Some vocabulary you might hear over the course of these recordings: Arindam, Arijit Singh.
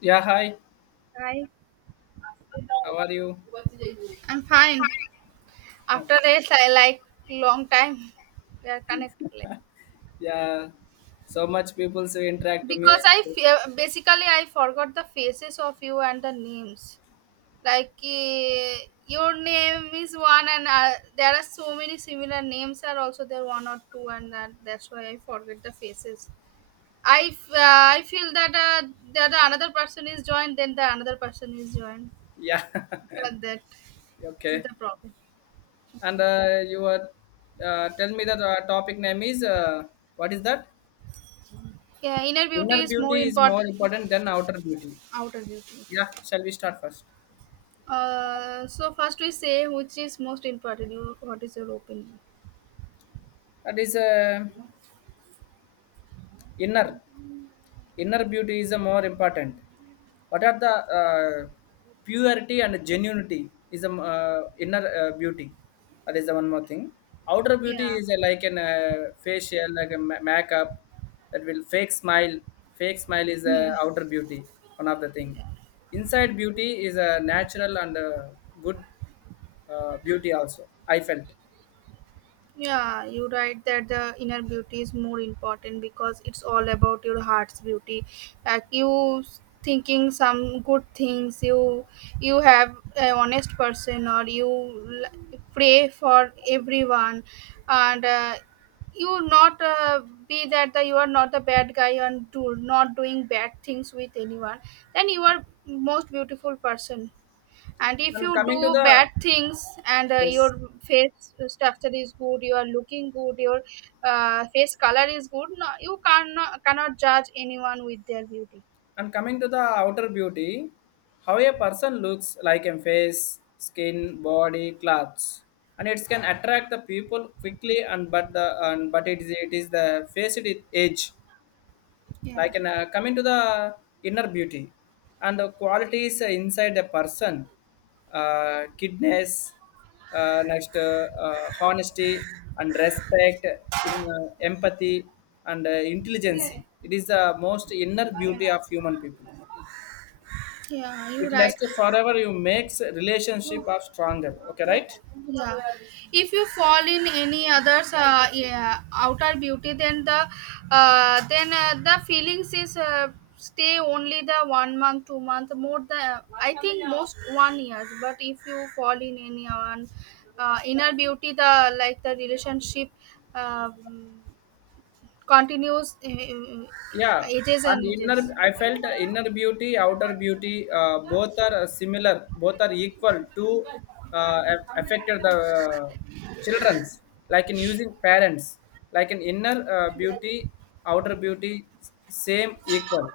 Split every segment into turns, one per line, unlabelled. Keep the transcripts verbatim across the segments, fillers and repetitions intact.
Yeah, hi.
Hi.
How are you?
I'm fine.
Oh,
After this, I like long time we are connected like-
yeah, so much people so interact to me.
because I fe- basically I forgot the faces of you and the names. Like eh, your name is one, and uh, there are so many similar names are also there one or two, and that that's why I forget the faces. I f- uh, I feel that uh, that the another person is joined, then the another person is joined.
Yeah,
After that, this is
okay.
the problem.
And uh, you were uh, tell me that uh, topic name is uh, what is that?
Yeah, inner beauty
Inner
is more
beauty is more
important.
important than outer beauty.
Outer beauty.
Yeah, shall we start first?
Uh, so first we say which is most important. You, what is your opinion?
That is uh, inner. Inner beauty is the more important. What are the uh, Purity and genuinity is a uh, inner uh, beauty, that is the one more thing. Outer beauty
Yeah.
is uh, like an uh, facial, like a ma- makeup, that will fake smile. Fake smile is a outer beauty, one of the thing. Inside beauty is a natural and uh, good uh, beauty also, I felt.
Yeah, you write that the inner beauty is more important because it's all about your heart's beauty. Like you thinking some good things, you you have a honest person, or you l- pray for everyone, and uh, you not uh, be that the, you are not the bad guy and do not doing bad things with anyone. Then you are most beautiful person, and if
and
you
coming to
do
the
bad things and uh, your
yes.
face structure is good, you are looking good, your uh, face color is good, no, you cannot cannot judge anyone with their beauty.
And coming to the outer beauty, how a person looks like in face, skin, body, clothes, and it can attract the people quickly. And but the and but it is it is the face, it is age.
Yeah,
Like in, uh, coming to the inner beauty, and the qualities inside the person, uh, kindness, uh, next uh, uh, honesty and respect, em- uh, empathy and uh, intelligence. It is the most inner beauty of human people.
yeah, you're
It
right.
lasts forever, you makes relationship are stronger. Okay, right.
Yeah, if you fall in any others uh, yeah, outer beauty, then the uh, then uh, the feelings is uh, stay only the one month two month more, the I think most one year. But if you fall in any uh, one uh, inner beauty, the like the relationship um continues uh, uh,
Yeah,
ages
and
and ages
inner. I felt inner beauty outer beauty, uh, both are uh, similar, both are equal to uh, af- affected the uh, children's, like in using parents, like in inner uh, beauty, outer beauty, s- same equal.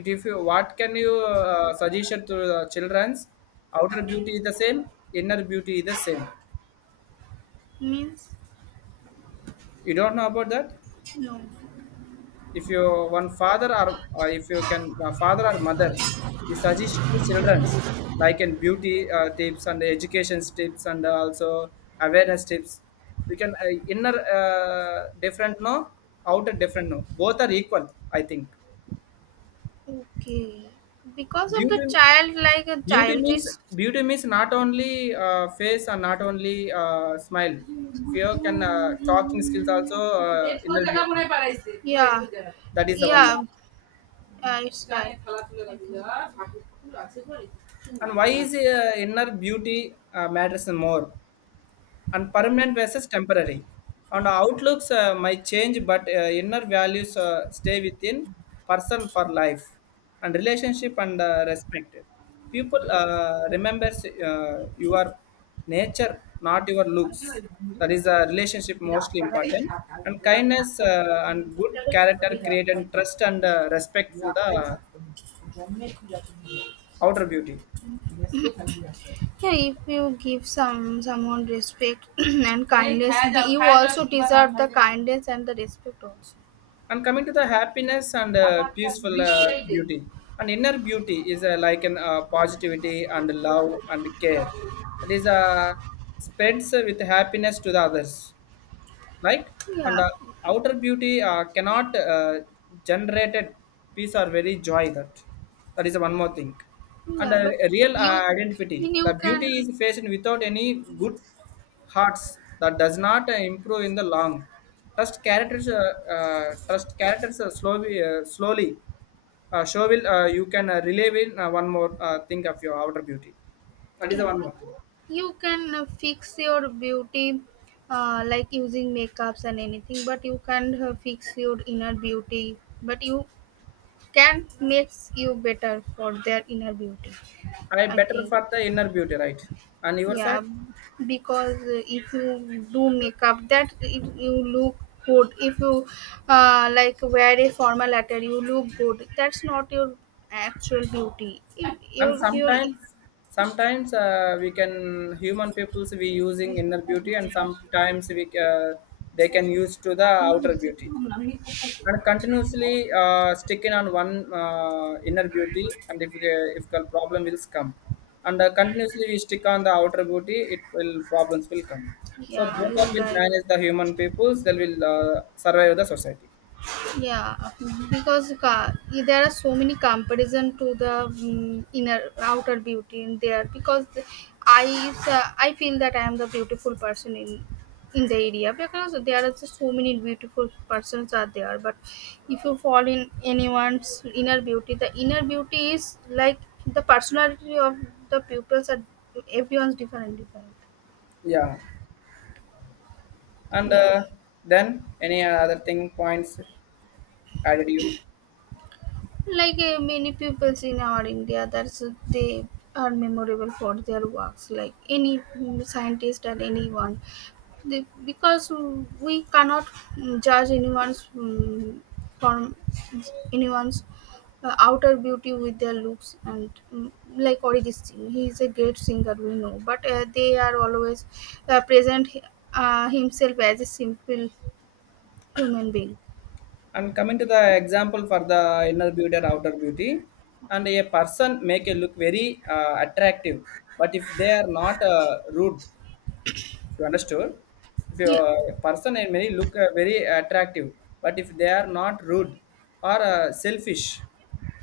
It if you what can you uh, suggestion to the children's, outer beauty is the same, inner beauty is the same,
means
you don't know about that.
no.
If your one father or uh, if you can uh, father or mother, he suggests to childrens, like in beauty uh, tips and education tips and also awareness tips, we can uh, inner uh, different no, outer different no, both are equal, I think.
Okay. Because of the
beauty
child, like a
beauty means,
childish.
beauty means not only uh, face and not only uh, smile. If you can uh, talking skills also, uh, inner beauty,
Yeah, yeah,
that is the one.
yeah. It's right.
And why is uh, inner beauty uh, matters more? And permanent versus temporary. And outlooks uh, might change, but uh, inner values uh, stay within person for life. And relationship and uh, respect. People uh, remembers uh, your nature, not your looks. That is a relationship mostly important. And kindness uh, and good character create and trust and uh, respect for the outer beauty.
Yeah, if you give some someone respect and এই kindness, the, you also deserve the kindness and the respect also.
And coming to the happiness and uh, peaceful uh, beauty, and inner beauty is uh, like an uh, positivity and love and care. It is uh, spreads with happiness to the others, like. And
Yeah,
uh, outer beauty uh, cannot uh, generated peace or very joy, that that is one more thing. And
yeah,
uh,
but
real uh,
you,
identity, the
you
beauty
can.
is faced without any good hearts, that does not uh, improve in the long trust characters, uh, uh, trust characters uh, slowly uh, slowly uh, show will, uh, you can uh, relieve in uh, one more uh, thing of your outer beauty, that is the
Yeah,
one more thing.
you can uh, fix your beauty uh, like using makeups and anything, but you can't uh, fix your inner beauty. But you can makes you better for their inner beauty.
I
I
better
think.
for the inner beauty, right? And your
Yeah,
side.
because uh, if you do makeup, that it, you look good. If you uh, like wear a formal attire, you look good. That's not your actual beauty. If
and
your your
sometimes sometimes uh, we can human peoples, we using inner beauty and sometimes we uh, they can use to the outer beauty, and continuously uh, sticking on one uh, inner beauty, and if the- if the problem will come, and uh, continuously we stick on the outer beauty, it will problems will come. So
yeah,
both are
you're
will
right.
manage the human peoples, they will uh, survive the society.
Yeah, mhm, because ca- there are so many comparison to the mm inner outer beauty in there because the- I uh, I feel that I am the beautiful person in in the area because there are just so many beautiful persons are there. But if you fall in anyone's inner beauty, the inner beauty is like the personality of the pupils are everyone's different different.
Yeah, and
Yeah,
uh, then, any other thing points added you?
like uh, many pupils in our India that's uh, they are memorable for their works like any mm, scientist or anyone they, because we cannot mm, judge anyone's mm, from anyone's uh, outer beauty with their looks and mm, like Arijit Singh, he is a great singer we know, but uh, they are always uh, present uh, himself as a simple human being.
And coming to the example for the inner beauty or outer beauty, and a person make a look very uh, attractive, but if they are not uh, rude, you understood? If you,
Yeah,
a person and may look uh, very attractive, but if they are not rude or uh, selfish,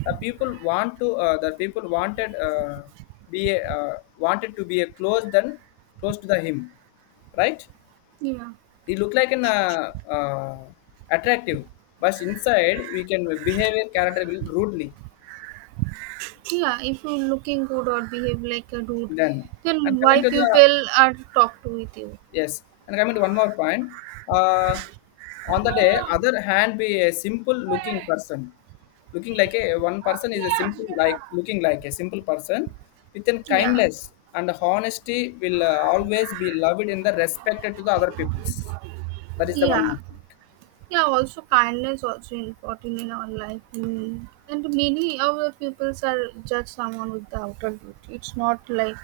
the people want to uh, the people wanted uh, be a, uh, wanted to be a close than close to the him, right?
yeah.
They look like an uh, uh, attractive, but inside we can behavior character will rudely.
Yeah, if you're looking good or behave like a dude,
Then, and
then
coming
why
to the
people are talk to with you?
yes, and coming to one more point, uh, on the day other hand, be a simple looking person, looking like a one person is a simple, like looking like a simple person with an
Yeah.
kindness and honesty, will uh, always be loved in the respected to the other peoples. That is the one
Yeah.
more thing.
Yeah, also kindness also important in our life. Mm. And many of the peoples are judge someone with the outer beauty. It's not like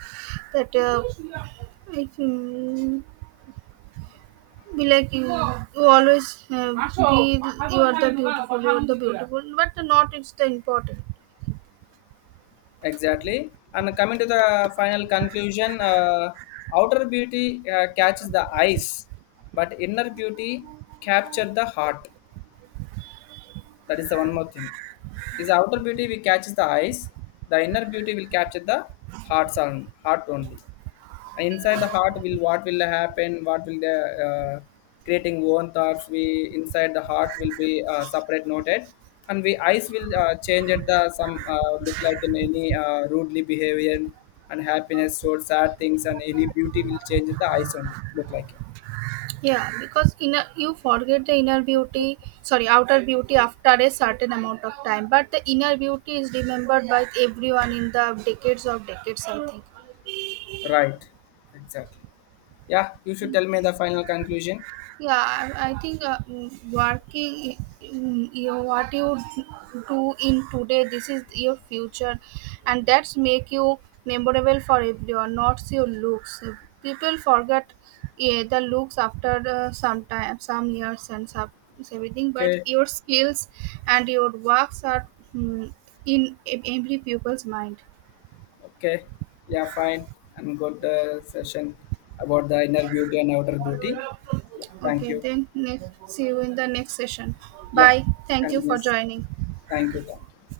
that uh, if you be like you, you always uh, be the- you are the beautiful, you are the beautiful, but not it's the important.
Exactly. And coming to the final conclusion, uh, outer beauty uh, catches the eyes, but inner beauty captures the heart. That is the one more thing. Is outer beauty will catches the eyes, the inner beauty will capture the hearts on heart only, inside the heart will what will happen, what will the uh, creating own thoughts we inside the heart will be uh, separate noted, and we eyes will uh, change at the some uh, look, like in any uh, rudely behavior and happiness or sad things, and any beauty will change at the eyes only look like it.
Yeah, because inner you forget the inner beauty, sorry, outer beauty after a certain amount of time, but the inner beauty is remembered by everyone in the decades of decades, I think.
Right, exactly. Yeah, you should tell me the final conclusion.
Yeah, i, I think uh, mm, working mm, you what you do in today, this is your future, and that's make you memorable for everyone, not your looks. People forget, yeah, the looks after uh, some time, some years and some everything, but
Okay.
your skills and your works are mm, in ev- every pupil's mind.
Okay, yeah, fine. And good uh, session about the inner beauty and outer beauty. Yeah, thank
Okay,
you.
then next see you in the next session.
Yeah,
Bye, thank you for
continuous.
joining.
Thank you, thank you.